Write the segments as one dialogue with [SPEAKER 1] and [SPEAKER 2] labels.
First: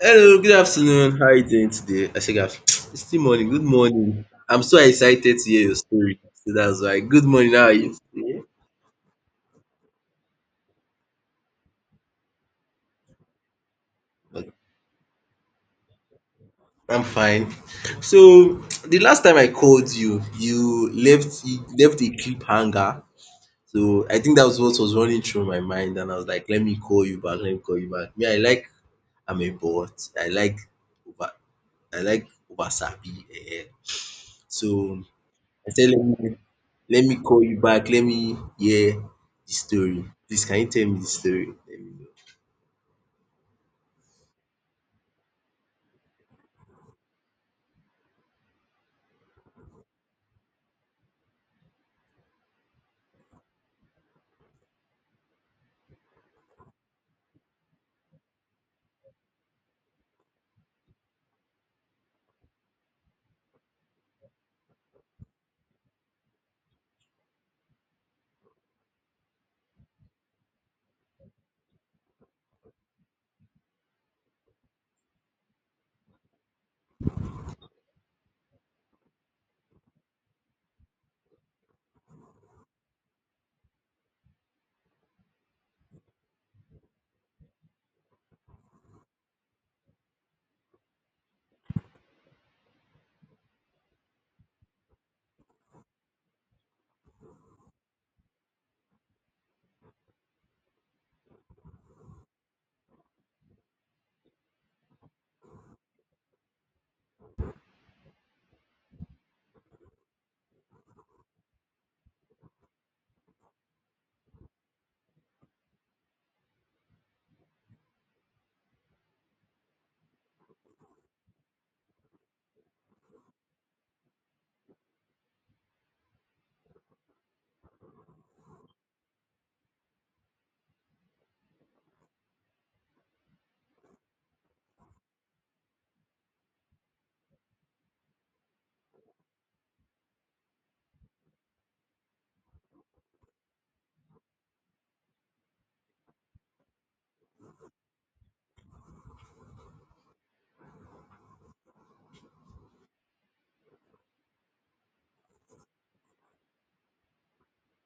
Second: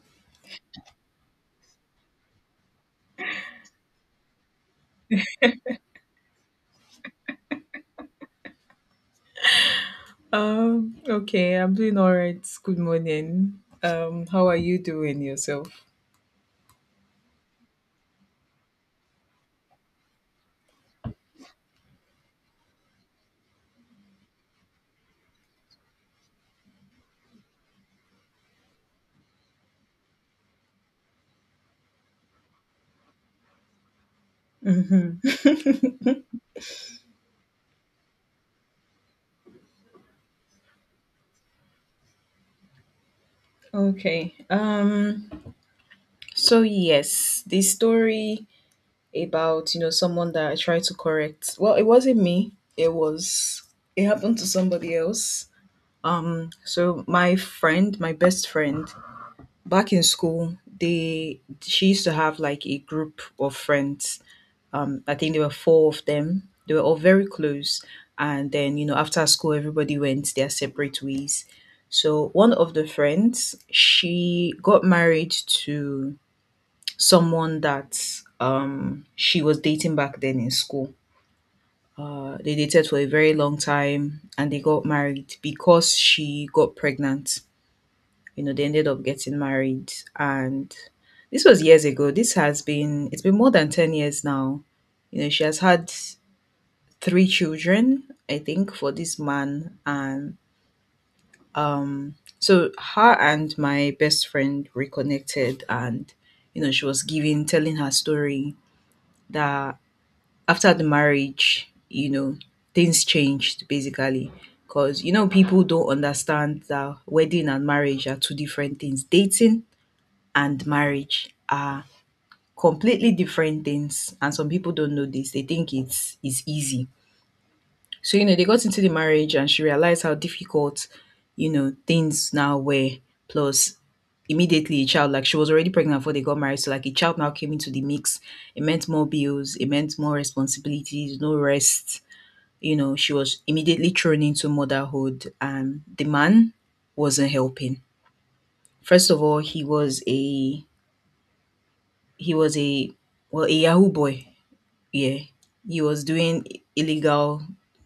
[SPEAKER 1] Hello, good afternoon. How are you doing today? I said, it's still morning. Good morning. I'm so excited to hear your story. So that's why. Good morning. How are you? Yeah.
[SPEAKER 2] Okay, I'm doing all right. Good morning. How
[SPEAKER 1] Okay.
[SPEAKER 2] are you doing yourself?
[SPEAKER 1] I'm fine. So the last time I called you, you left a cliffhanger. So I think that was what was running through my mind, and I was like, let me call you back. Let me call you back. Me, I'm a bot. Over. I like over sabi. Eh. So
[SPEAKER 2] Mhm.
[SPEAKER 1] I say let me let me call you back, let me hear the story. Please can you tell me the story? Let me
[SPEAKER 2] Okay. So yes, the story about, you know, someone that I tried to correct. Well, it wasn't me. It was it happened to somebody else. So my friend, my best friend, back in school, they she used to have like a group of friends. I think there were four of them. They were all very close. And then, you know, after school, everybody went their separate ways. So one of the friends, she got married to someone that she was dating back then in school. They dated for a very long time and they got married because she got pregnant. You know, they ended up getting married. And this was years ago. It's been more than 10 years now. You know, she has had three children, I think, for this man. And so her and my best friend reconnected, and you know, she was telling her story that after the marriage, you know, things changed basically. Because you know, people don't understand that wedding and marriage are two different things. Dating and marriage are completely different things, and some people don't know this. They think it's easy. So, you know, they got into the marriage and she realized how difficult, you know, things now were. Plus, immediately a child, like she was already pregnant before they got married. So, like a child now came into the mix. It meant more bills, it meant more responsibilities, no rest. You know, she was immediately thrown into motherhood and the man wasn't helping. First of all, he was a well, a Yahoo boy, yeah, he was doing illegal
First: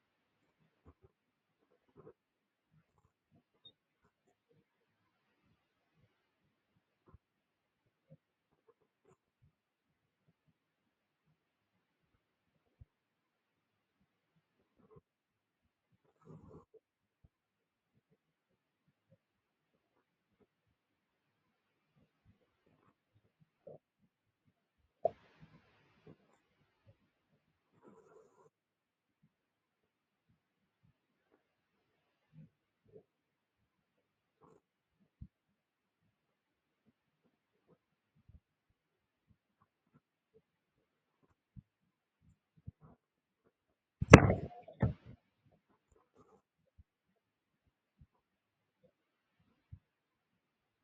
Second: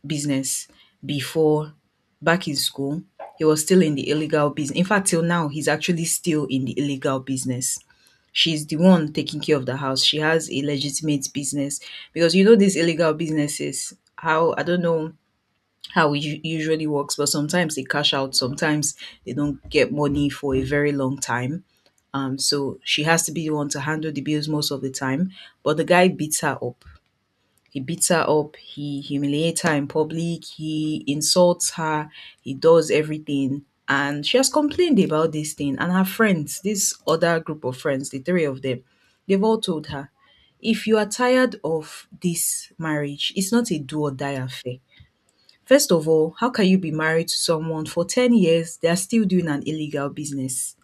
[SPEAKER 2] business before back in school. He was still in the illegal business. In fact, till now, he's actually still in the illegal business. She's the one taking care of the house. She has a legitimate business because you know these illegal businesses. How I don't know how it usually works, but sometimes they cash out. Sometimes they don't get money for a very long time. So she has to be the one to handle the bills most of the time. But the guy beats her up, he beats her up, he humiliates her in public, he insults her, he does everything. And she has complained about this thing. And her friends, this other group of friends, the three of them, they've all told her, if you are tired of this marriage, it's not a do or die affair. First of all, how can you be married to someone for 10 years? They are still doing an illegal business.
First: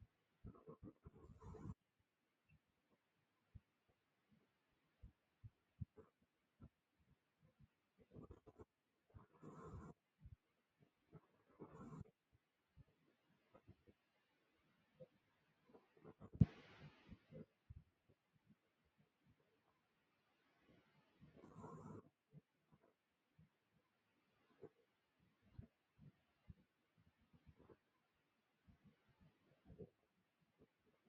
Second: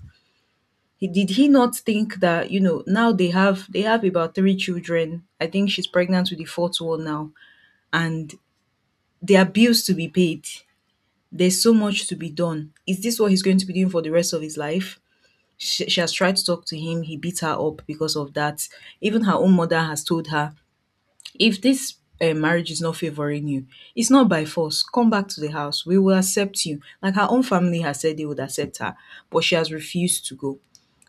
[SPEAKER 2] He, did he not think that, you know, now they have about three children. I think she's pregnant with the fourth one now. And there are bills to be paid. There's so much to be done. Is this what he's going to be doing for the rest of his life? She has tried to talk to him. He beat her up because of that. Even her own mother has told her, if this marriage is not favoring you, it's not by force. Come back to the house. We will accept you. Like her own family has said they would accept her, but she has refused to go.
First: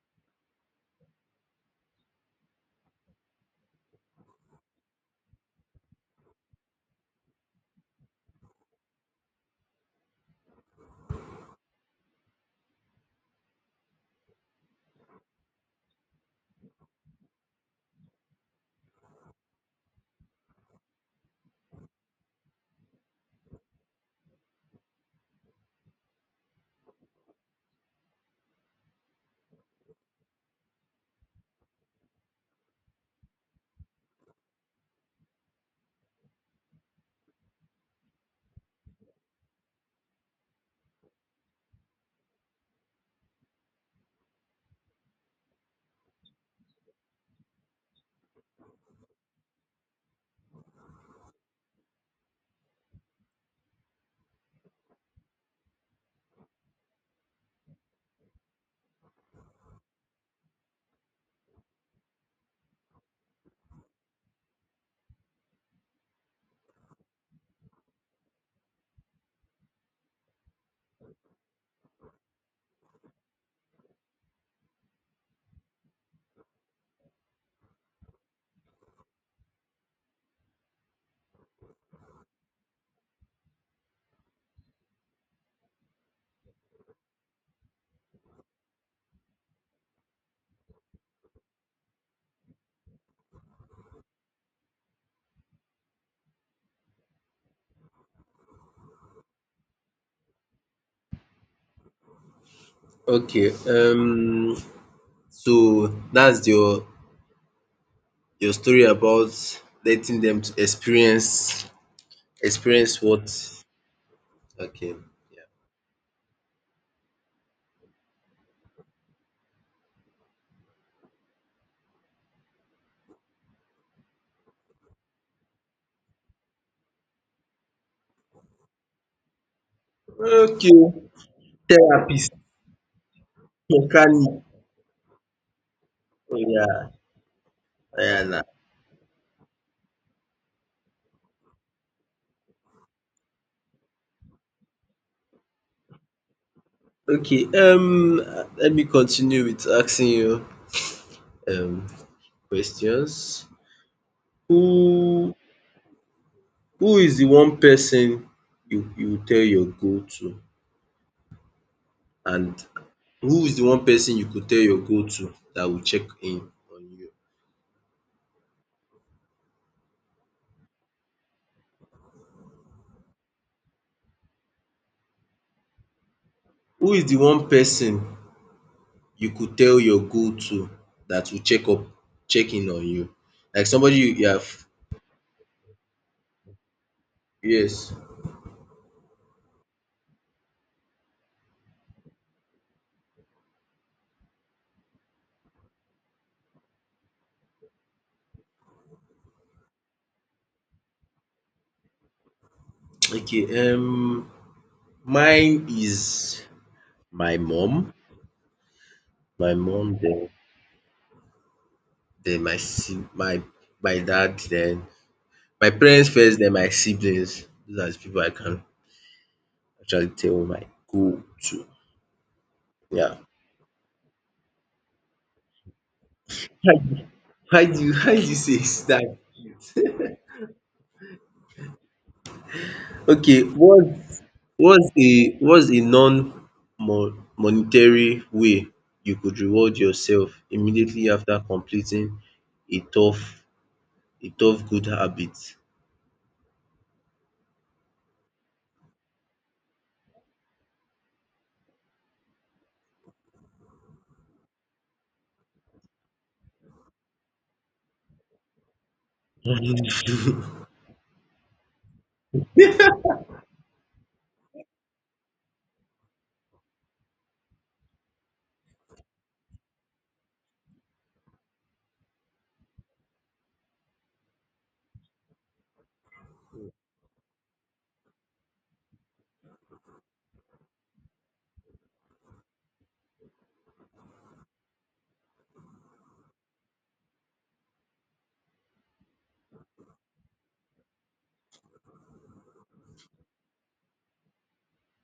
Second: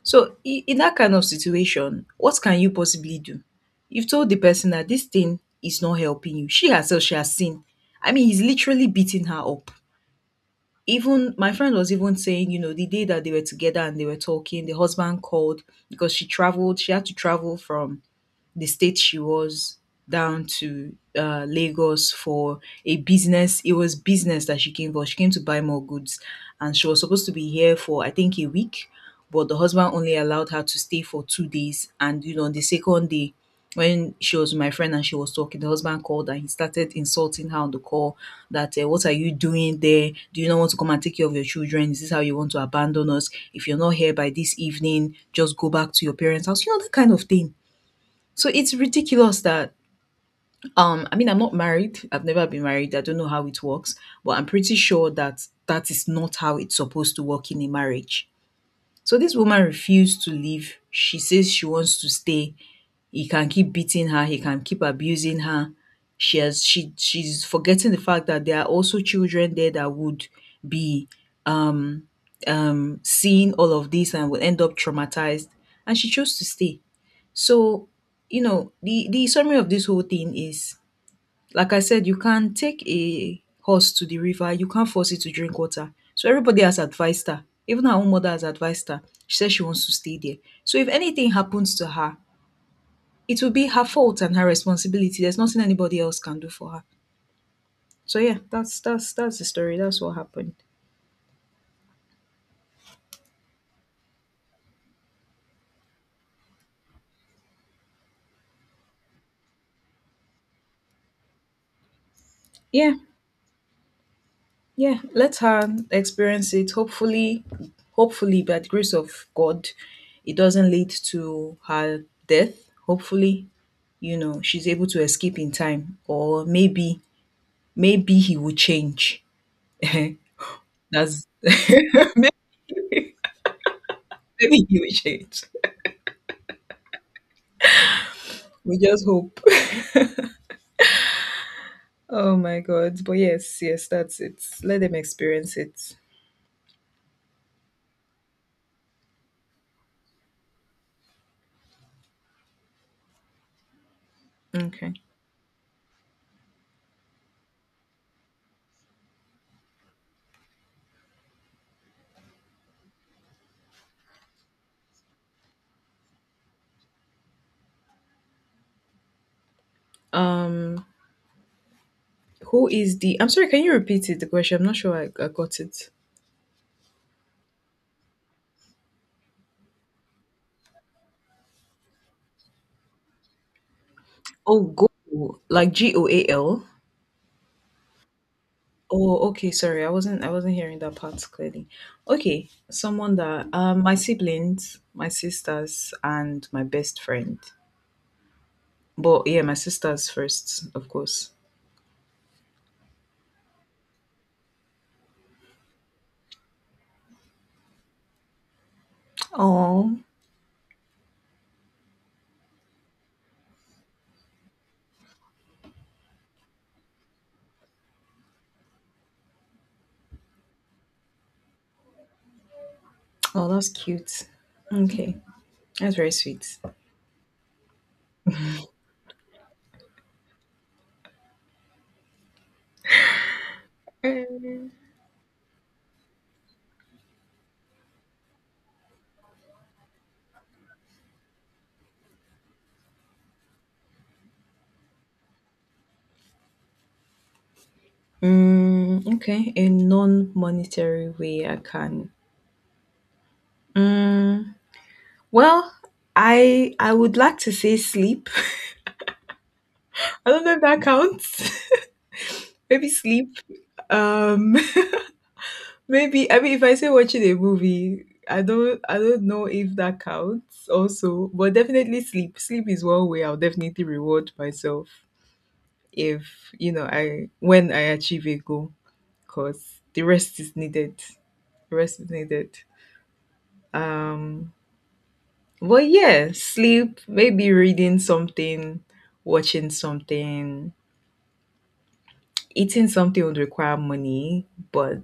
[SPEAKER 2] So in that kind of situation, what can you possibly do? You've told the person that this thing is not helping you. She herself, she has seen. I mean, he's literally beating her up. Even my friend was even saying, you know, the day that they were together and they were talking, the husband called because she traveled, she had to travel from the state she was down to Lagos for a business. It was business that she came for. She came to buy more goods, and she was supposed to be here for I think a week, but the husband only allowed her to stay for 2 days. And you know, on the second day, when she was with my friend and she was talking, the husband called and he started insulting her on the call. That what are you doing there? Do you not want to come and take care of your children? Is this how you want to abandon us? If you're not here by this evening, just go back to your parents' house. You know, that kind of thing. So it's ridiculous that I mean I'm not married. I've never been married. I don't know how it works, but I'm pretty sure that that is not how it's supposed to work in a marriage. So this woman refused to leave. She says she wants to stay. He can keep beating her, he can keep abusing her. She has she she's forgetting the fact that there are also children there that would be um seeing all of this and will end up traumatized, and she chose to stay. So, you know, the summary of this whole thing is, like I said, you can take a horse to the river, you can't force it to drink water. So, everybody has advised her. Even her own mother has advised her. She says she wants to stay there. So, if anything happens to her, it will be her fault and her responsibility. There's nothing anybody else can do for her. So, yeah, that's the story. That's what happened.
[SPEAKER 1] know. Okay, so that's your story about letting them to experience
[SPEAKER 2] Yeah.
[SPEAKER 1] experience what? Okay,
[SPEAKER 2] Yeah, let
[SPEAKER 1] yeah.
[SPEAKER 2] her experience it. Hopefully, hopefully, by the grace of God, it doesn't lead to her death. Hopefully, you know, she's able to escape in time, or maybe, maybe he will change.
[SPEAKER 1] Okay,
[SPEAKER 2] That's maybe
[SPEAKER 1] therapist, mechanic.
[SPEAKER 2] he will change.
[SPEAKER 1] Oh, yeah. Yeah. na.
[SPEAKER 2] We just hope. Oh my God. But yes, yes, that's it. Let them experience it.
[SPEAKER 1] Okay, let me continue with asking you um questions.
[SPEAKER 2] Okay.
[SPEAKER 1] Who Who is the one person you tell your go to and who is the one person you could tell your go to that will check in on you?
[SPEAKER 2] Um, who is the? I'm sorry. Can you repeat it? The question. I'm not sure I got it.
[SPEAKER 1] Who is the one person you could tell your go to that will check in on you? Like somebody you have.
[SPEAKER 2] Oh, goal, like GOAL.
[SPEAKER 1] Yes.
[SPEAKER 2] Oh, okay. Sorry, I wasn't. I wasn't hearing that part clearly. Okay, someone that my siblings, my sisters, and my best friend. But yeah, my sisters first, of course.
[SPEAKER 1] Okay. Mine is my mom. My mom
[SPEAKER 2] Oh,
[SPEAKER 1] then my dad then my parents first then my siblings. Those are the people I can actually tell my goal to. Yeah.
[SPEAKER 2] oh, that's cute. Okay, that's very sweet.
[SPEAKER 1] How do how do you say start? Okay, what's a non monetary way you could reward yourself immediately after completing a tough a tough good habit?
[SPEAKER 2] Okay, a non-monetary way I can. Mm, well, I would like to say sleep. I don't know if that counts. Maybe sleep. Um, maybe I mean if I say watching a movie, I don't know if that counts also, but definitely sleep. Sleep is one way I'll definitely reward myself if you know I when I achieve a goal because the rest is needed. The rest is needed. Um, but yeah, sleep. Maybe reading something, watching something, eating something would require money, but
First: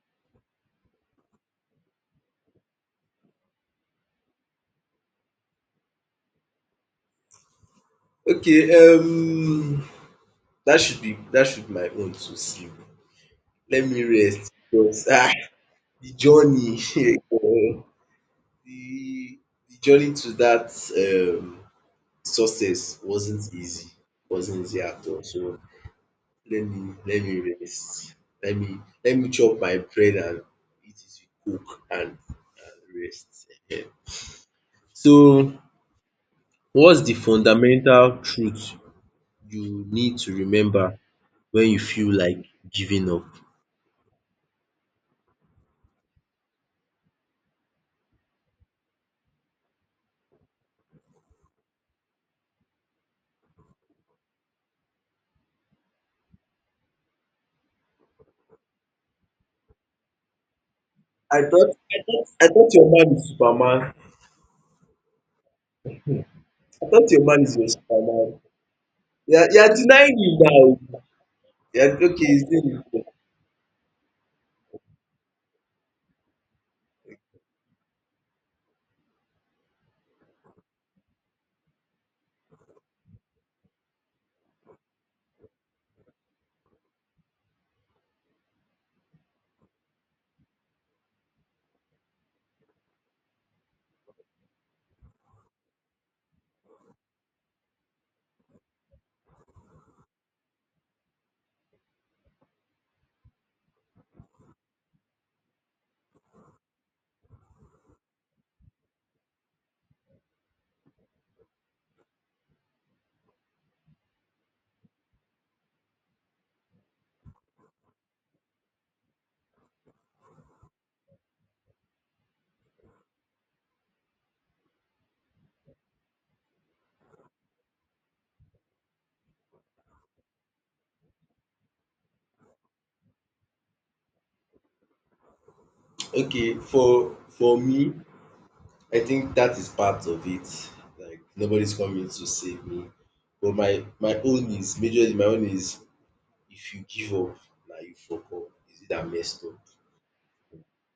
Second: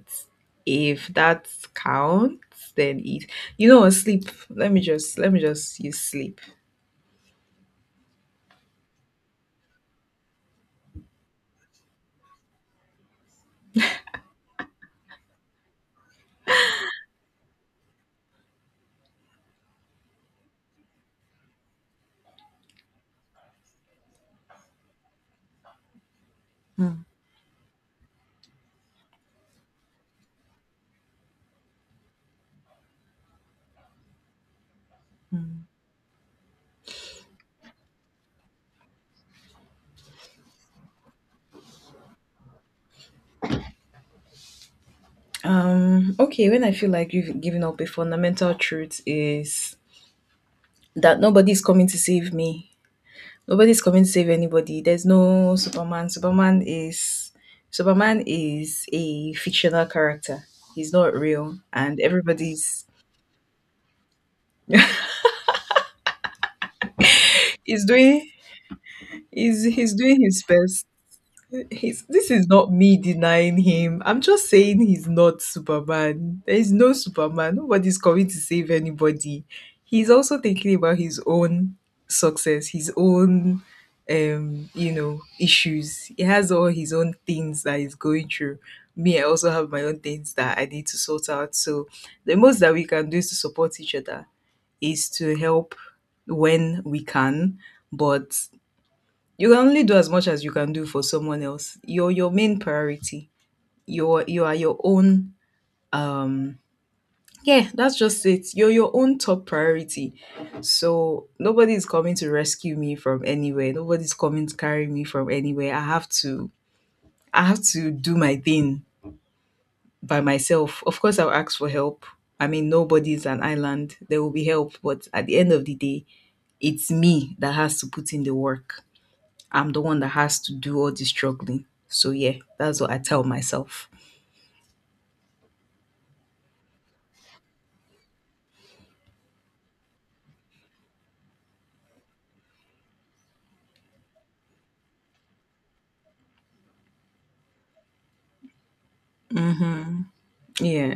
[SPEAKER 2] if that counts, then eat. You know, what, sleep. Let me just use sleep.
[SPEAKER 1] Okay, that should be my own to sleep. Let me rest because the journey eh, The the journey to that success wasn't easy at all. So let me
[SPEAKER 2] Mm.
[SPEAKER 1] let me rest. Let me let me chop my bread and eat it with coke and rest. Ehen. So what's the fundamental truth you need to remember when you feel like giving up?
[SPEAKER 2] Okay, when I feel like you've given up, a fundamental truth is that nobody's coming to save me. Nobody's coming to save anybody. There's no Superman. Superman is a fictional character. He's not
[SPEAKER 1] I
[SPEAKER 2] real,
[SPEAKER 1] thought I
[SPEAKER 2] and
[SPEAKER 1] thought I thought
[SPEAKER 2] everybody's
[SPEAKER 1] your man is Superman. I thought your man is your
[SPEAKER 2] he's doing
[SPEAKER 1] Superman. Yeah, You are you
[SPEAKER 2] he's
[SPEAKER 1] are
[SPEAKER 2] he's
[SPEAKER 1] denying
[SPEAKER 2] doing
[SPEAKER 1] him
[SPEAKER 2] his best.
[SPEAKER 1] now. You are
[SPEAKER 2] He's,
[SPEAKER 1] okay,
[SPEAKER 2] this
[SPEAKER 1] he's
[SPEAKER 2] is not
[SPEAKER 1] doing
[SPEAKER 2] me
[SPEAKER 1] it.
[SPEAKER 2] denying him. I'm just saying he's not Superman. There is no Superman. Nobody's coming to save anybody. He's also thinking about his own success, his own, you know, issues. He has all his own things that he's going through. Me, I also have my own things that I need to sort out. So the most that we can do is to support each other, is to help when we can, but you can only do as much as you can do for someone else. You're your main priority. You are your own um yeah, that's just it. You're your own top priority. So nobody is coming to rescue me from anywhere. Nobody's coming to carry me from anywhere. I have to do my thing by myself. Of course I'll ask for help. I mean nobody's an island. There will be help, but at the end of the day, it's me that has to put in the work. I'm the one that has to do all the struggling. So yeah, that's what I tell myself.
[SPEAKER 1] Okay, for me, I think that is part of it. Like nobody's coming to save me. But my own is if you give up, now you fuck up. Is it that messed up?
[SPEAKER 2] Hmm. Yeah,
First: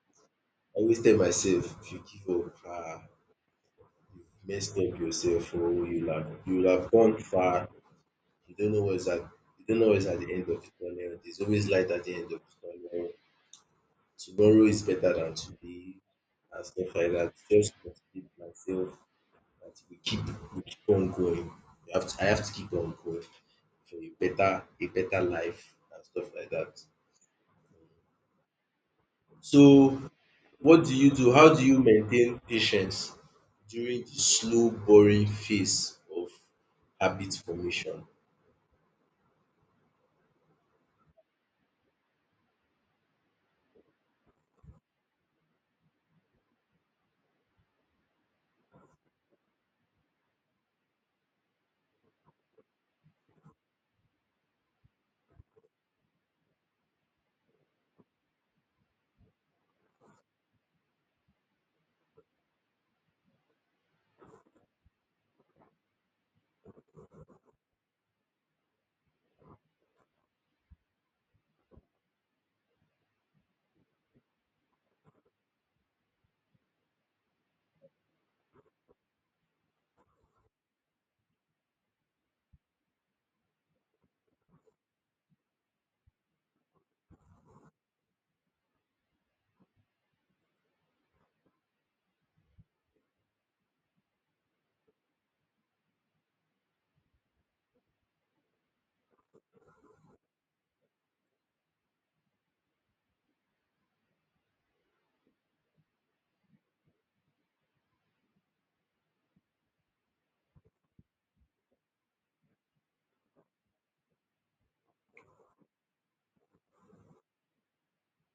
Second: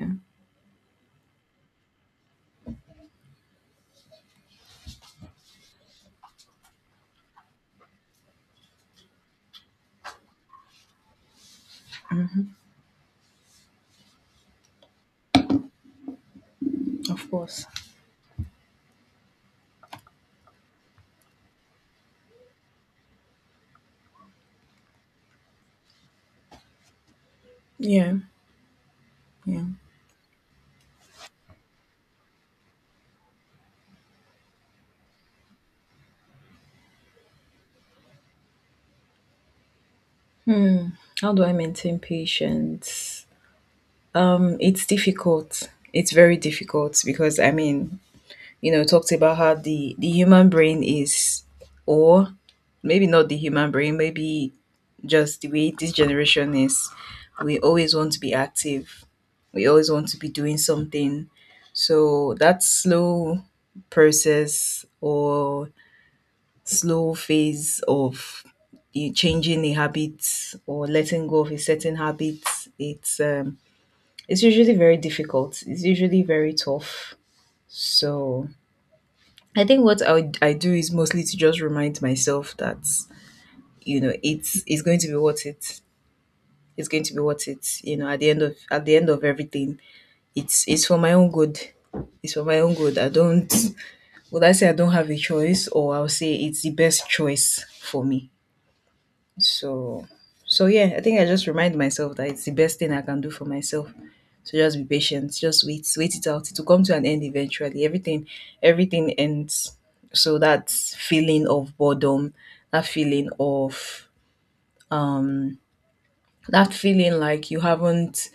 [SPEAKER 1] I always tell myself if you give up, you messed up yourself or you will have gone far. You don't know what's at the end of the tunnel. There's always light at the end of the tunnel. Tomorrow is better than today and stuff like
[SPEAKER 2] of
[SPEAKER 1] that.
[SPEAKER 2] course.
[SPEAKER 1] Just to keep myself that we keep on going. You have to, I have to keep on going for a better life and stuff like that.
[SPEAKER 2] Yeah, yeah.
[SPEAKER 1] So what do you do? How do you maintain patience during the slow, boring phase of habit formation?
[SPEAKER 2] How do I maintain patience? It's difficult. It's very difficult because I mean, you know, talked about how the human brain is, or maybe not the human brain, maybe just the way this generation is. We always want to be active, we always want to be doing something. So that slow process or slow phase of you changing a habit or letting go of a certain habit, it's um, it's usually very difficult. It's usually very tough. So I think what I do is mostly to just remind myself that you know it's going to be worth it. It's going to be worth it. You know, at the end of everything, it's for my own good. It's for my own good. I don't. Would I say I don't have a choice, or I'll say it's the best choice for me. So, so yeah, I think I just remind myself that it's the best thing I can do for myself. So just be patient, just wait it out. It will come to an end eventually. Everything ends. So that feeling of boredom, that feeling of um, that feeling like you haven't,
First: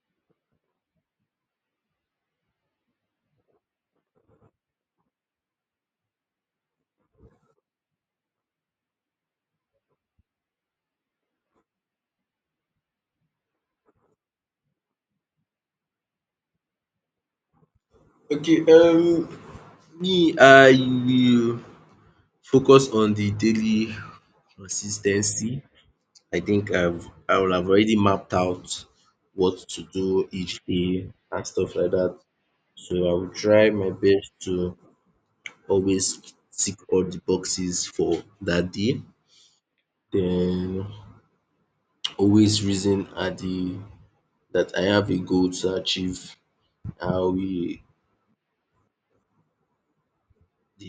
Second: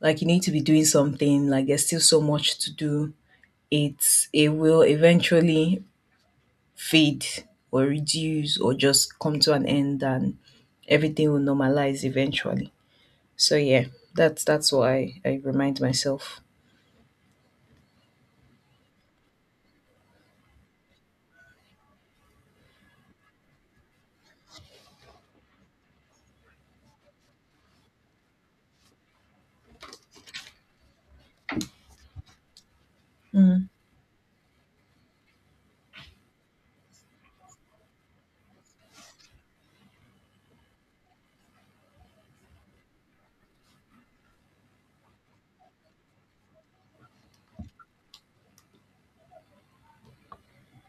[SPEAKER 2] like you need to be doing something, like there's still so much to do. It will eventually fade or reduce or just come to an end, and everything will normalize eventually. So yeah, that's what I remind myself.
[SPEAKER 1] Okay, me I will focus on the daily consistency. I think I will have already mapped out what to do each day and stuff like that. So I will try my best to always tick all the boxes for that day. Then always reason at the that I have a goal to achieve. I will the,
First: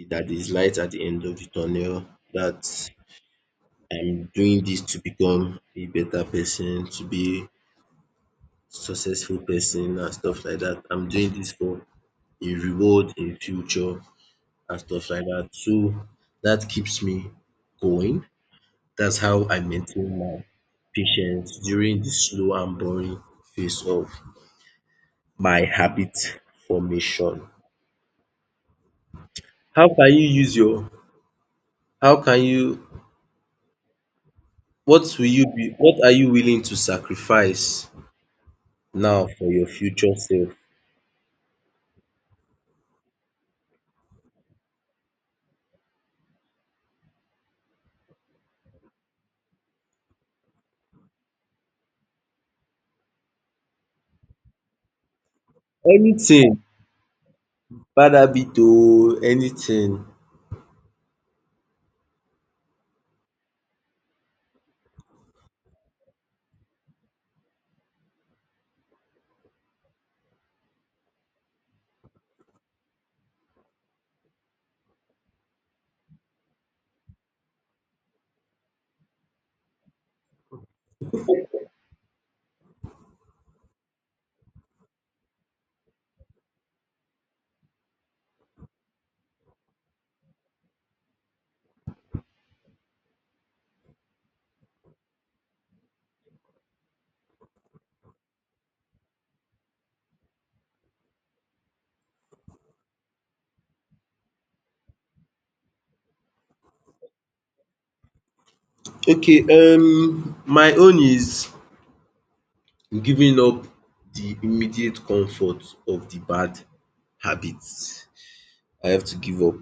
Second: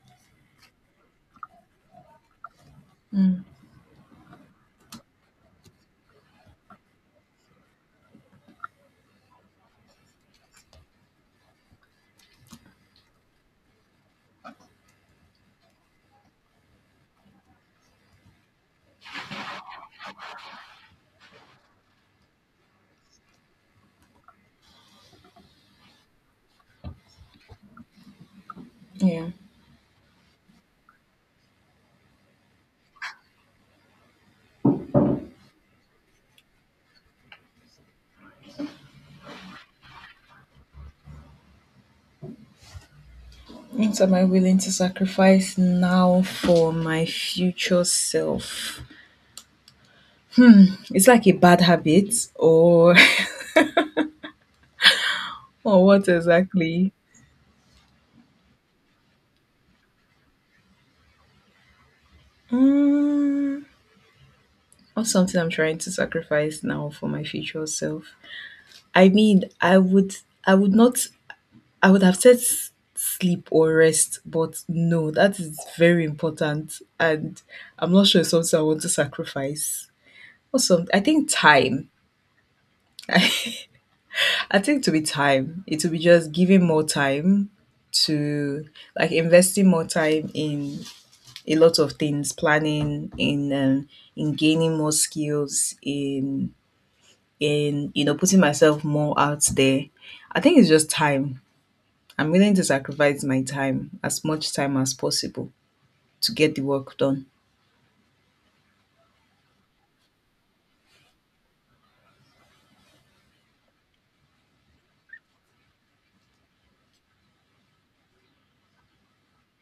[SPEAKER 1] that is light at the end of the tunnel. That
[SPEAKER 2] Mm,
[SPEAKER 1] I'm doing this to become a better person, to be successful person and stuff like that. I'm doing this for a reward in future and stuff like that. So that keeps me going. That's how I maintain my patience during the slow and boring phase of my habit formation.
[SPEAKER 2] yeah.
[SPEAKER 1] How can you use your how can you What are you willing to sacrifice now for your future self?
[SPEAKER 2] What am I willing to sacrifice now for my future self? It's like a bad habit, or or what
[SPEAKER 1] Anything
[SPEAKER 2] exactly?
[SPEAKER 1] bad habit oo anything.
[SPEAKER 2] Mm, or something I'm trying to sacrifice now for my future self. I mean, I would not, I would have said sleep or rest, but no, that is very important, and I'm not sure it's something I want to sacrifice. Awesome. I think time. I think to be time. It will be just giving more time to, like, investing more time in a lot of things, planning, in gaining more skills, in in putting myself more out there. I think it's just time. I'm willing to sacrifice my time, as much time as possible, to get the work done.
[SPEAKER 1] Okay, my own is giving up the immediate comfort of the bad habits. I have to give up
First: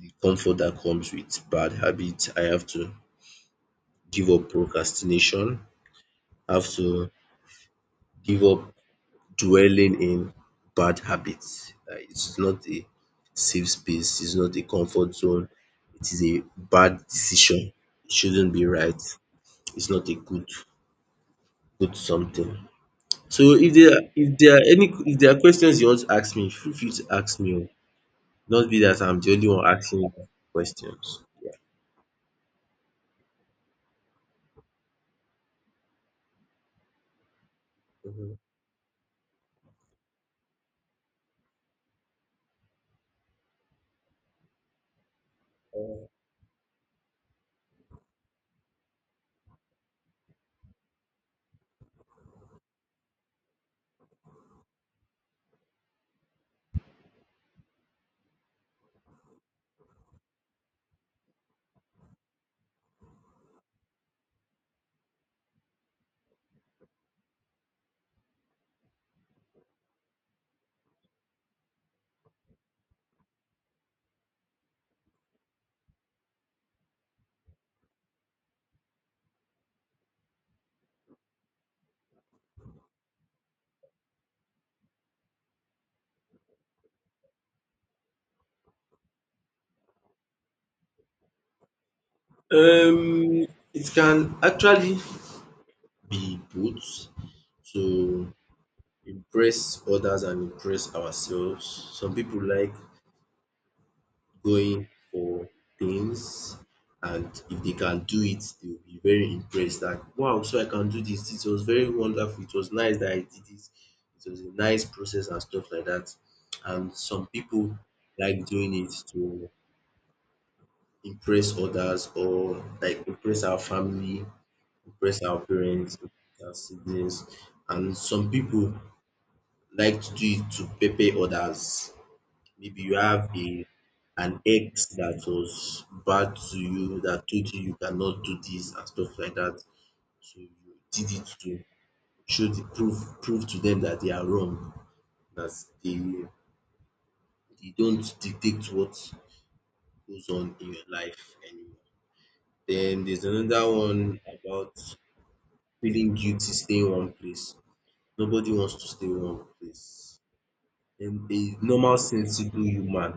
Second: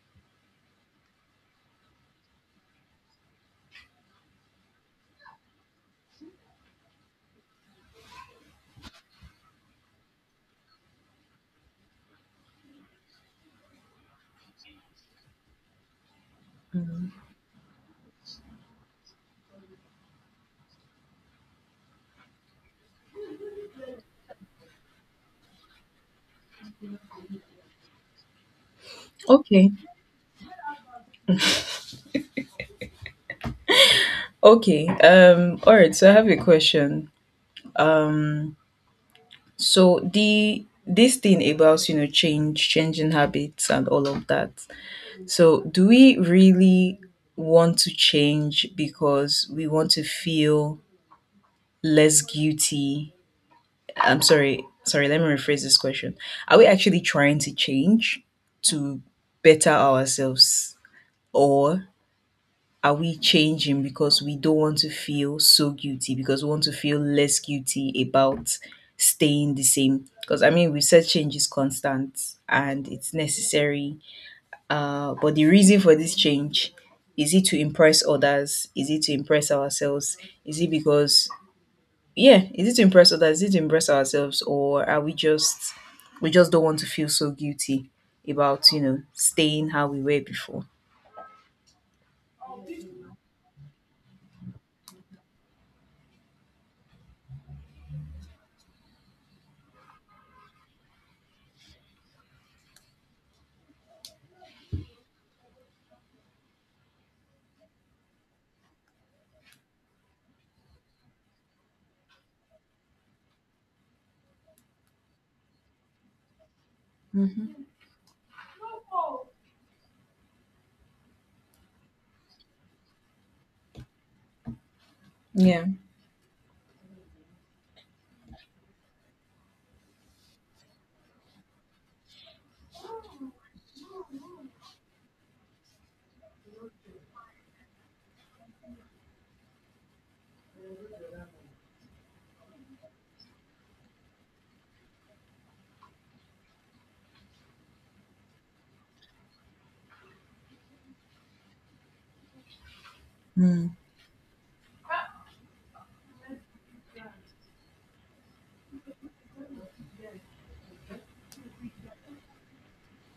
[SPEAKER 1] the comfort that comes with bad habits. I have to give up procrastination, I have to give up dwelling in bad habits. It's not a safe space, it's not a comfort zone, it is a bad decision. It shouldn't be right. It's not a good good something. So if there are any if there are questions you want to ask me, feel free to ask me. O. Not be that I'm the only one
[SPEAKER 2] Okay.
[SPEAKER 1] asking you questions. Yeah.
[SPEAKER 2] Okay. All right. So I have a question.
[SPEAKER 1] Mhm.
[SPEAKER 2] So the this thing about, you know, changing habits and all of that. So do we really want to change because we want to feel less guilty? I'm sorry, let me rephrase this question. Are we actually trying to change to better ourselves? Or are we changing because we don't want to feel so guilty, because we want to feel less guilty about staying the same? Because, I mean, we said change is constant and it's necessary. Uh, but the reason for this change, is it to impress others, is it to impress ourselves, is it because yeah is it to impress others, is it to impress ourselves, or are we just, we just don't want to feel so guilty about, you know, staying how we were before?
[SPEAKER 1] Um, it can actually be both to impress others and impress ourselves. Some people like going for things, and if they can do it, they will be very impressed. Like, wow, so I can do this. It was very wonderful. It was nice that I did this. It was a nice process and stuff like that. And some
[SPEAKER 2] Hmm.
[SPEAKER 1] people like doing it to impress others or like impress our family, impress our
[SPEAKER 2] Yeah.
[SPEAKER 1] parents, impress our siblings, and some people like to do it to pepper others. Maybe you have a an ex that was bad to you, that told you you cannot do this and stuff like that. So you did it to show the proof prove to them that they are wrong, that they they don't dictate what goes on in your life anymore. Then there's
[SPEAKER 2] Mm,
[SPEAKER 1] another one about feeling guilty staying one place. Nobody wants to stay one place. A normal sensible human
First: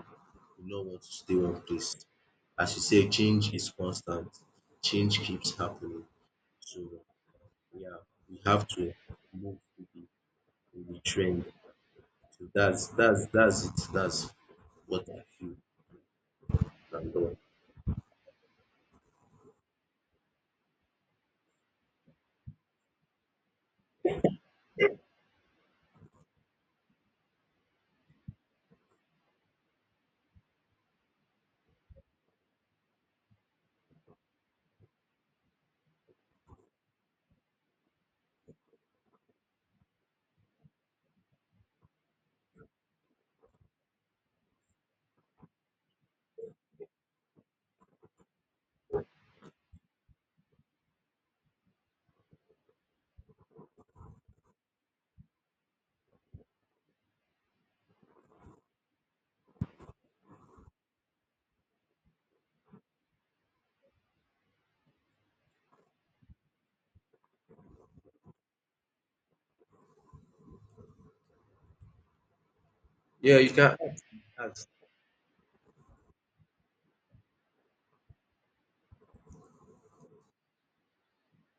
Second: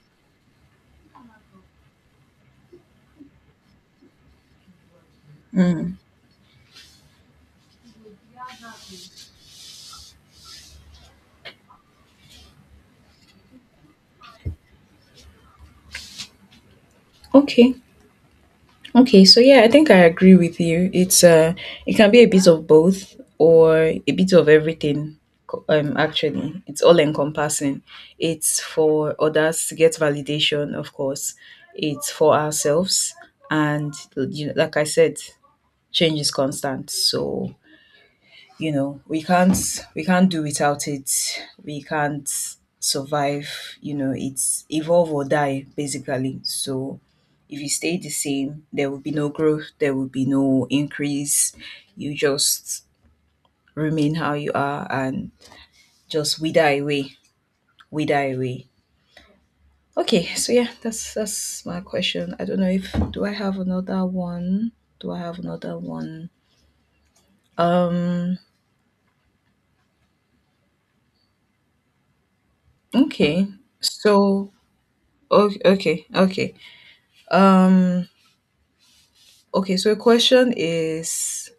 [SPEAKER 1] will not want to stay one place. As you say, change is constant. Change keeps
[SPEAKER 2] mm.
[SPEAKER 1] happening. So yeah, we have to move with the trend. So that's it. That's what I feel. Thank God.
[SPEAKER 2] Okay. Okay, so yeah, I think I agree with you. It's it can be a bit of both or a bit of everything. Actually, it's all encompassing. It's for others, to get validation, of course. It's for ourselves, and, you know, like I said, change is constant. So, you know, we can't do without it. We can't survive. You know, it's evolve or die, basically. So if you stay the same, there will be no growth, there will be no increase. You just remain how you are and just wither away. Wither away. Okay, so yeah, that's my question. I don't know if, do I have another one? Um,
[SPEAKER 1] Yeah,
[SPEAKER 2] okay,
[SPEAKER 1] you can.
[SPEAKER 2] so
[SPEAKER 1] That's
[SPEAKER 2] okay. Um, okay, so the question is,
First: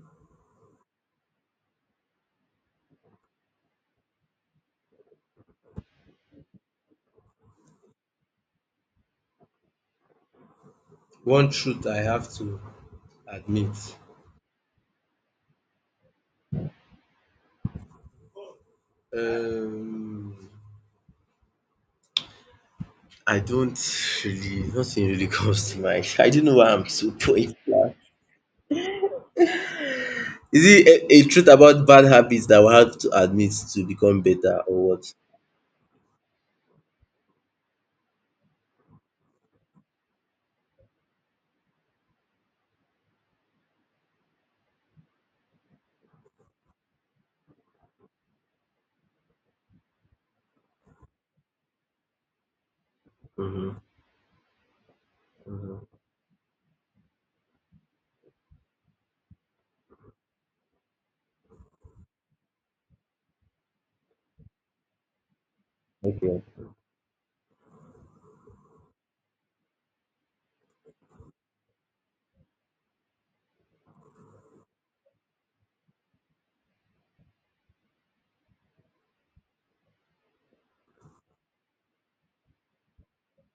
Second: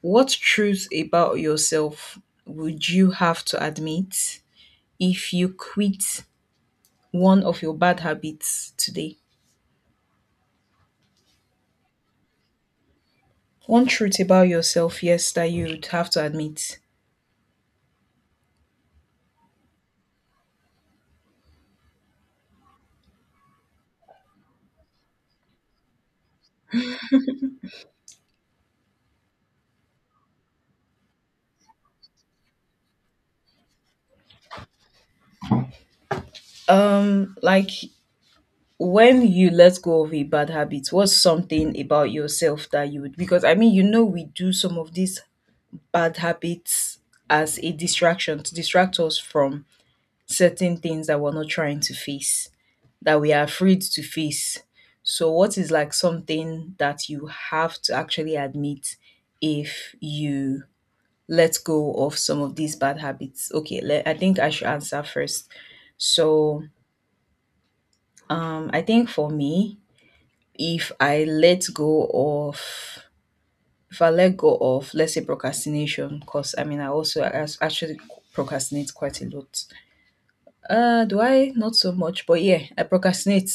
[SPEAKER 2] what truth about yourself would you have to admit if you quit one of your bad habits today?
[SPEAKER 1] one truth I have to
[SPEAKER 2] One
[SPEAKER 1] admit.
[SPEAKER 2] truth about yourself, yes, that you'd have to admit.
[SPEAKER 1] Um, I don't really nothing really comes to mind. I don't know why I'm so point blank. Is it a truth about bad habits that we have to admit to become better or what?
[SPEAKER 2] Like, when you let go of a bad habit, what's something about yourself that you would, because, I mean, you know, we do some of these bad habits as a distraction, to distract us from certain things that we're not trying to face, that we are
[SPEAKER 1] Mhm,
[SPEAKER 2] afraid to face. So, what is,
[SPEAKER 1] mhm.
[SPEAKER 2] like, something that you have to actually admit if you let go of some of these bad habits? Okay, let, I think I should answer first.
[SPEAKER 1] Okay.
[SPEAKER 2] So, I think for me, if I let go of, if I let go of let's say, procrastination, because, I mean, I also actually procrastinate quite a lot. Do I? Not so much, but yeah, I procrastinate,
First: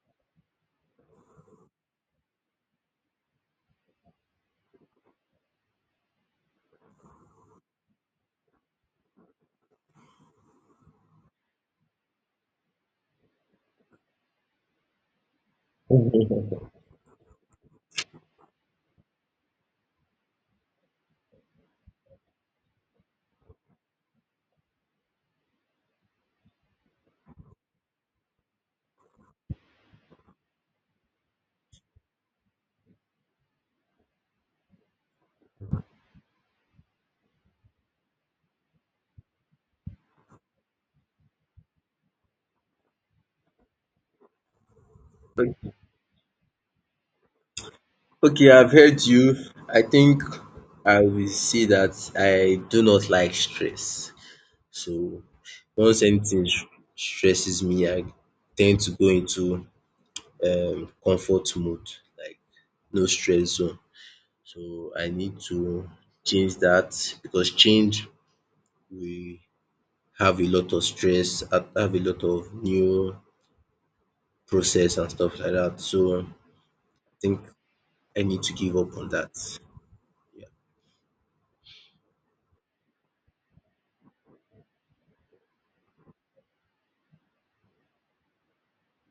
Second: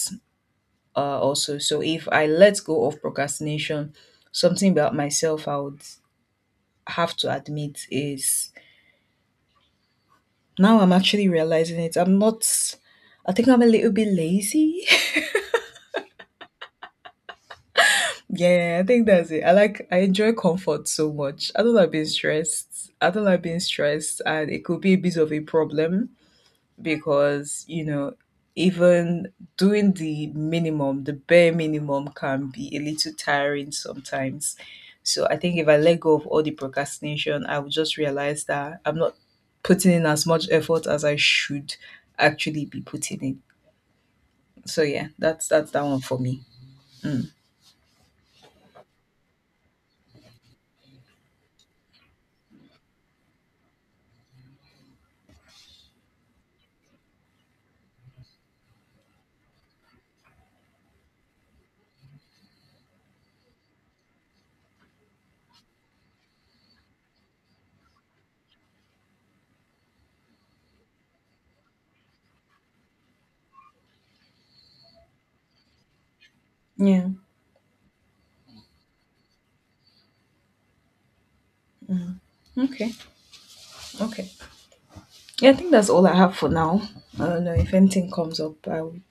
[SPEAKER 2] also. So if I let go of procrastination, something about myself I would have to admit is, now I'm actually realizing it. I'm not, I think I'm a little bit lazy. Yeah, I think that's it. I enjoy comfort so much. I don't like being stressed. I don't like being stressed, and it could be a bit of a problem, because, you know, even doing the bare minimum can be a little tiring sometimes. So I think if I let go of all the procrastination, I will just realize that I'm not putting in as much effort as I should actually be putting in. So yeah, that's that one for me.
[SPEAKER 1] Okay, I've heard you. I think I will say that I do not like stress. So once anything stresses me, I tend to go into comfort mode, like no stress zone. So I need to change that because change we have a lot of stress, have a lot of new process and stuff like that. So I
[SPEAKER 2] Yeah.
[SPEAKER 1] think I need to give up on that.
[SPEAKER 2] Okay. Okay. Yeah, I think that's all I have for now. I don't know, if anything comes up, I would,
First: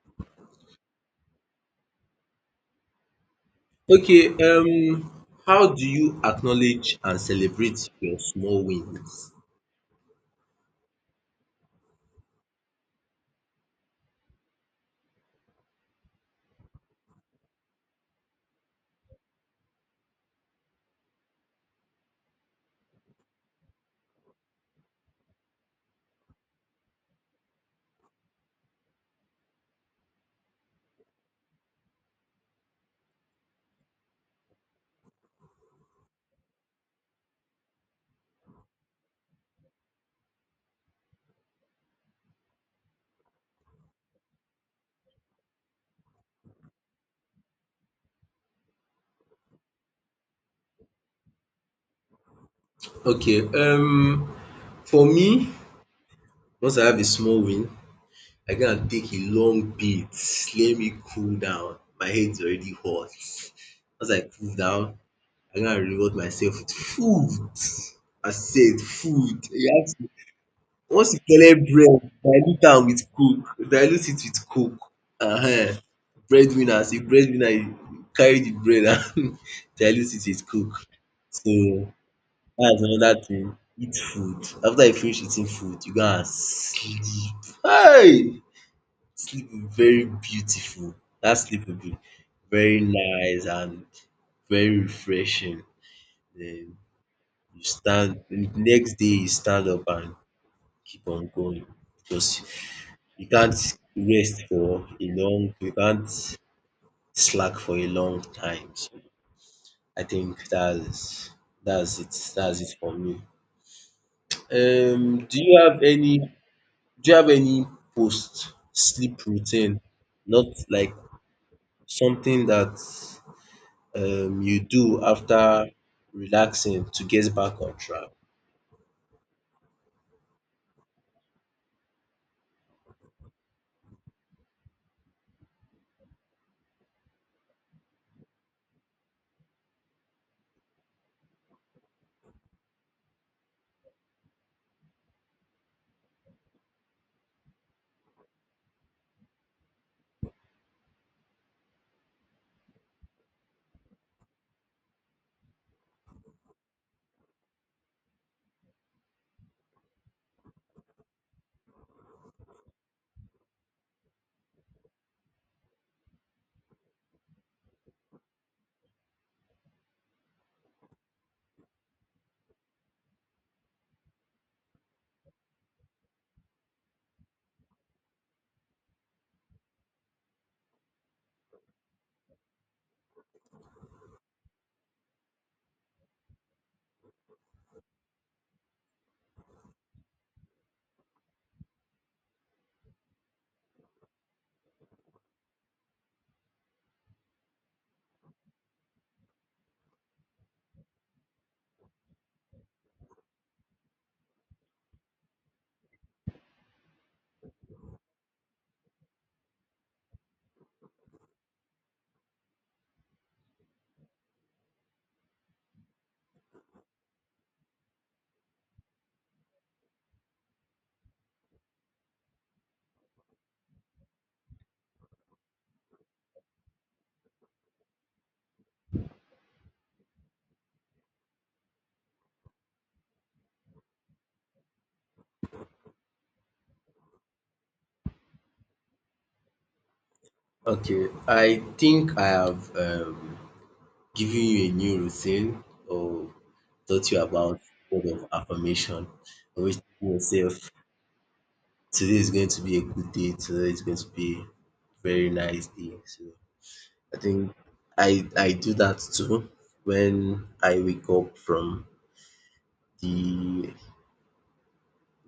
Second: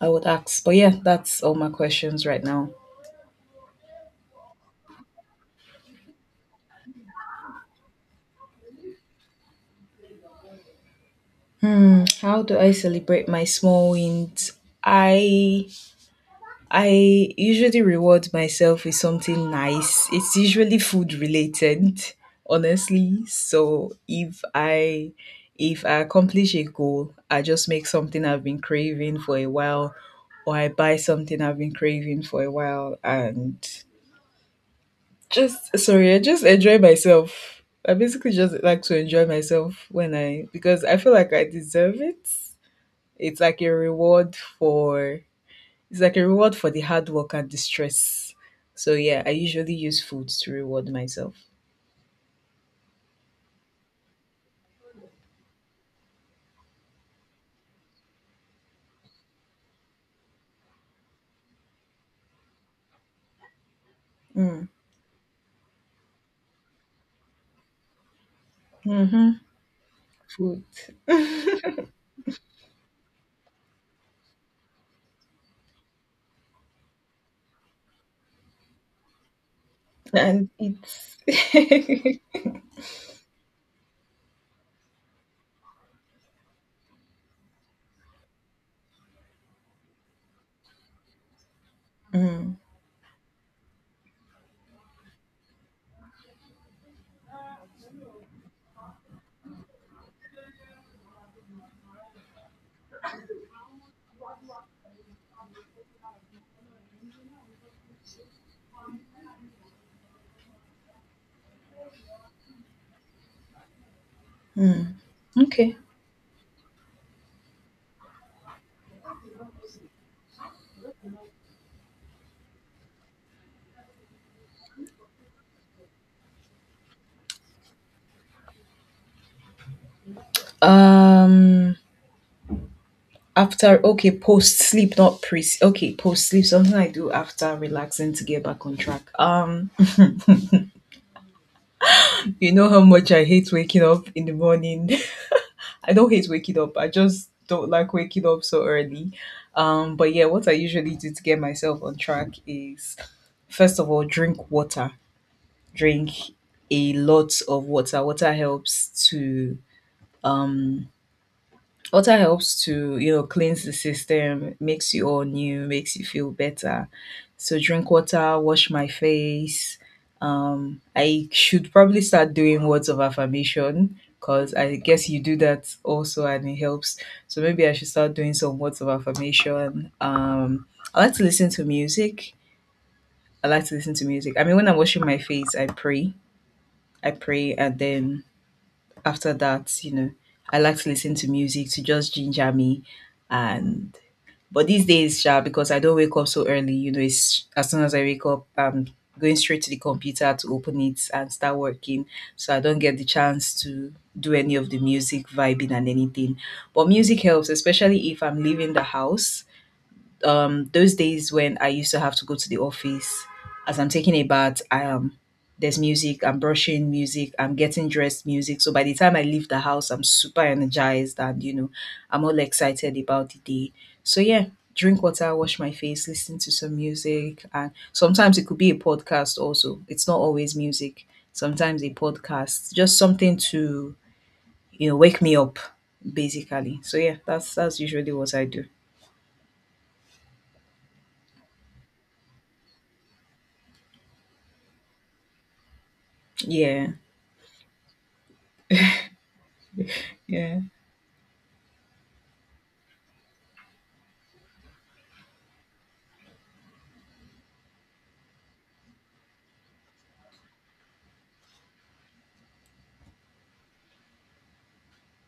[SPEAKER 2] I would ask, but yeah, that's all my questions right now.
[SPEAKER 1] Yeah. Okay, how do you acknowledge and celebrate your small wins?
[SPEAKER 2] Hmm, how do I celebrate my small wins? I I usually reward myself with something nice. It's usually food related, honestly. So if I accomplish a goal, I just make something I've been craving for a while, or I buy something I've been craving for a while, and just, sorry, I just enjoy myself. I basically just like to enjoy myself, when I, because I feel like I deserve it. it's like a reward for it's like a reward for the hard work and the stress. So yeah, I usually use food to reward myself.
[SPEAKER 1] Okay, for me, once I have a small win, I go and take a long beat. Let me cool down. My head's already hot. Once I cool
[SPEAKER 2] Mm.
[SPEAKER 1] down, I go and reward myself with food. I said
[SPEAKER 2] Hmm.
[SPEAKER 1] food. You ask me
[SPEAKER 2] Food.
[SPEAKER 1] once you collect bread, dilute am with coke, dilute it with coke. um Breadwinner, as a breadwinner you carry the bread and dilute it with
[SPEAKER 2] And
[SPEAKER 1] coke.
[SPEAKER 2] it's
[SPEAKER 1] So that's another thing. Eat food. After you finish eating food, you go and sleep. Hi! Sleep will very beautiful. That sleep will be
[SPEAKER 2] Mm,
[SPEAKER 1] very nice and very refreshing. Um you stand the next day you stand up and keep on going, because you can't you can't slack for a long time. So I think that's it, that's it for me. Do you
[SPEAKER 2] okay.
[SPEAKER 1] have any do you have any post sleep routine? Not like something that you do after relaxing to get back on track.
[SPEAKER 2] After, okay, post sleep, not pre. Okay, post sleep. Something I do after relaxing to get back on track. You know how much I hate waking up in the morning. I don't hate waking up, I just don't like waking up so early. But yeah, what I usually do to get myself on track is, first of all, drink water. Drink a lot of water. Um Water helps to, you know, cleanse the system, makes you all new, makes you feel better. So drink water, wash my face. I should probably start doing words of affirmation, because I guess you do that also and it helps. So maybe I should start doing some words of affirmation. I like to listen to music. I like to listen to music. I mean, when I'm washing my face, I pray. I pray, and then after that, you know, I like to listen to music to just ginger me. And, but these days, sha, because I don't wake up so early, you know, it's, as soon as I wake up, I'm going straight to the computer to open it and start working. So I don't get the chance to do any of the music vibing and anything. But music helps, especially if I'm leaving the house. Um, those days when I used to have to go to the office, as I'm taking a bath, I am, there's music, I'm brushing music, I'm getting dressed music. So by the time I leave the house, I'm super energized, and, you know, I'm all excited about the day. So yeah, drink water, wash my face, listen to some music, and sometimes it could be a podcast also. It's not always music. Sometimes a podcast, just something to, you know, wake me up basically. So yeah, that's usually what I do.
[SPEAKER 1] Okay, I think I have giving you a new routine, or
[SPEAKER 2] Yeah.
[SPEAKER 1] taught you about word of affirmation, always telling
[SPEAKER 2] Yeah.
[SPEAKER 1] yourself today is going to be a good day, today is going to be a very nice day. So I think I do that too when I wake up from the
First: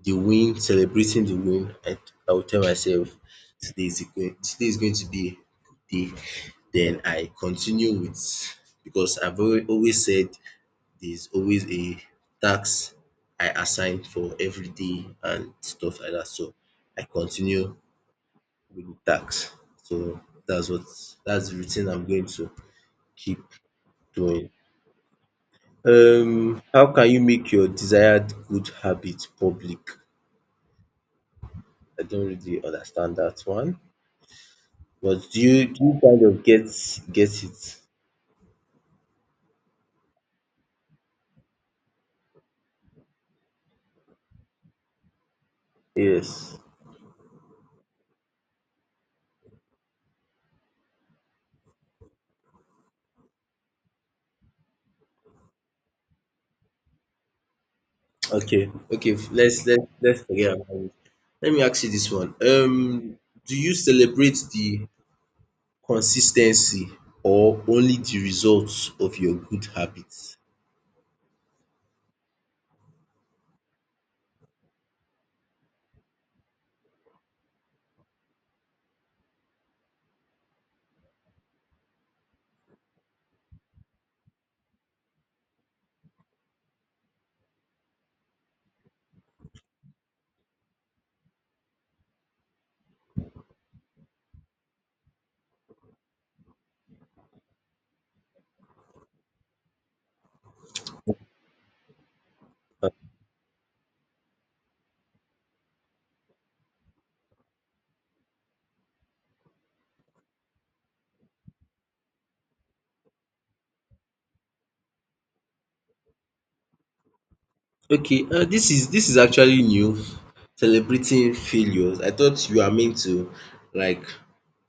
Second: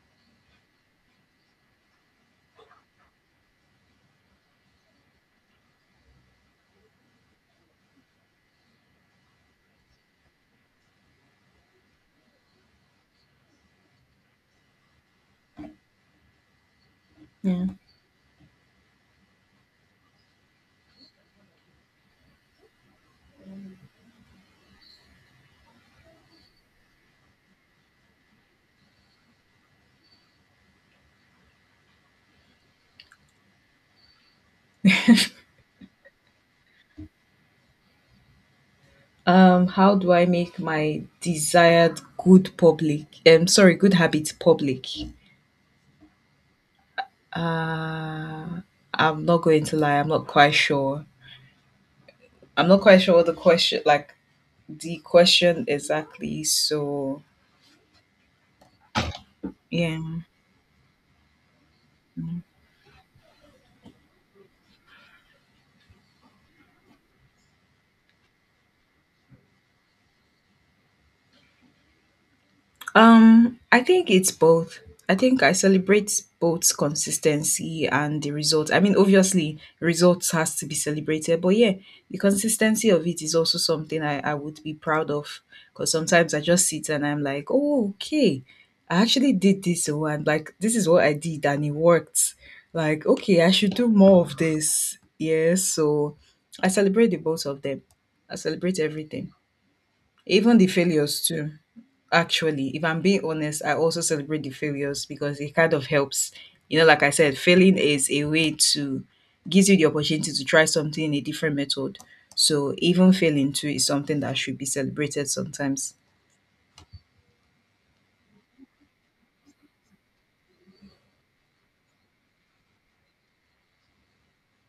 [SPEAKER 1] the win, celebrating the win. I will tell myself today is a going today is going to be a good day. Then I continue with, because always said there's always a task I assign for every day and stuff like that. So I continue
[SPEAKER 2] Yeah.
[SPEAKER 1] with the task. So that's what that's the routine I'm going to keep doing. How can you make your desired good habit public? I don't really understand that one. But do you kind of get it?
[SPEAKER 2] How do I make my desired good public? Sorry, good habit public.
[SPEAKER 1] Yes.
[SPEAKER 2] Uh, I'm not going to lie. I'm not quite sure. I'm not quite sure what the question, like the question exactly. So
[SPEAKER 1] Okay. Okay. Let's let's
[SPEAKER 2] yeah.
[SPEAKER 1] let's forget about it. Let me ask you this one. Do you celebrate the consis ten cy, or only the results of your good habits?
[SPEAKER 2] I think it's both. I think I celebrate both consistency and the result. I mean, obviously, results has to be celebrated, but yeah, the consistency of it is also something I would be proud of. Because sometimes I just sit and I'm like, oh, okay, I actually did this, oh, and, like, this is what I did, and it worked. Like, okay, I should do more of this. Yeah, so I celebrate the both of them. I celebrate everything. Even the failures too. Actually, if I'm being honest, I also celebrate the failures because it kind of helps. You know, like I said, failing is a way to gives you the opportunity to try something in a different method. So even failing too is something that should be celebrated sometimes.
[SPEAKER 1] Okay, this is actually new, celebrating failures. I thought you are meant to, like,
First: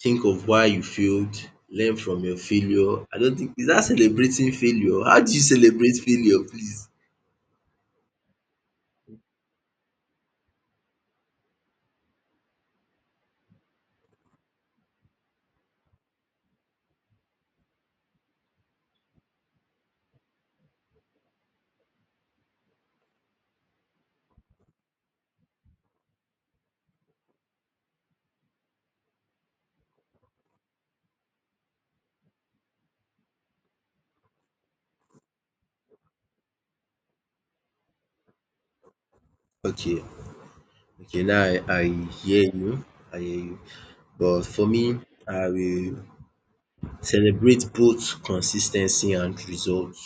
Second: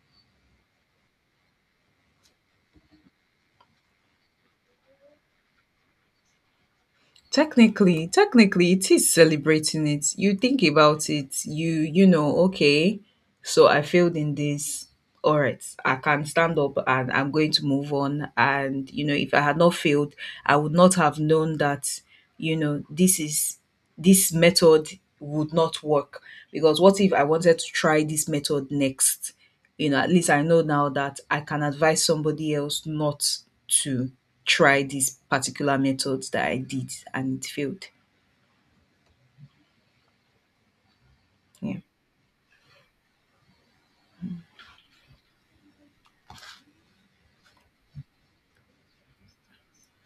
[SPEAKER 1] think of why you failed, learn from your failure. I don't think, is that celebrating failure? How do you celebrate failure, please?
[SPEAKER 2] Technically, it is celebrating it. You think about it, you know, okay, so I failed in this. All right, I can stand up and I'm going to move on. And, you know, if I had not failed, I would not have known that, you know, this, is this method would not work. Because what if I wanted to try this method next? You know, at least I know now that I can advise somebody else not to try these particular methods that I did and it failed.
[SPEAKER 1] Okay, okay, now I
[SPEAKER 2] Yeah.
[SPEAKER 1] I hear you, I hear you. But for me, I will celebrate both consistency and results.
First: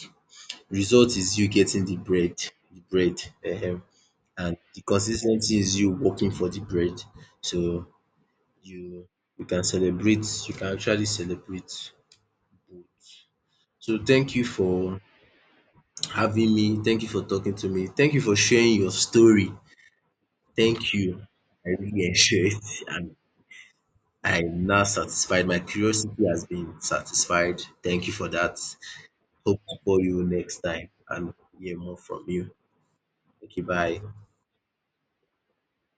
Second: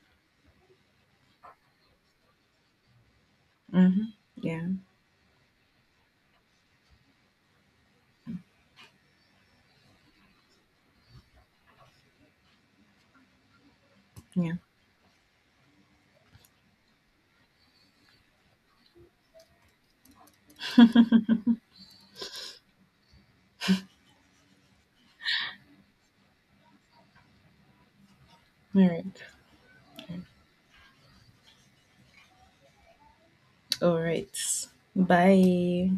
[SPEAKER 1] Result is you getting the bread, the bread um
[SPEAKER 2] Hmm.
[SPEAKER 1] and
[SPEAKER 2] Yeah.
[SPEAKER 1] the consis ten cy is you working for the bread. So you you can actually celebrate both. So thank you
[SPEAKER 2] Yeah.
[SPEAKER 1] for having me, thank you for talking to me, thank you for sharing your story. Thank you. I really enjoyed it and I am now satisfied. My curiosity has been satisfied. Thank you for that.
[SPEAKER 2] All right.
[SPEAKER 1] Hope to call you next time and hear more from you. Okay,
[SPEAKER 2] All
[SPEAKER 1] bye.
[SPEAKER 2] right. Bye.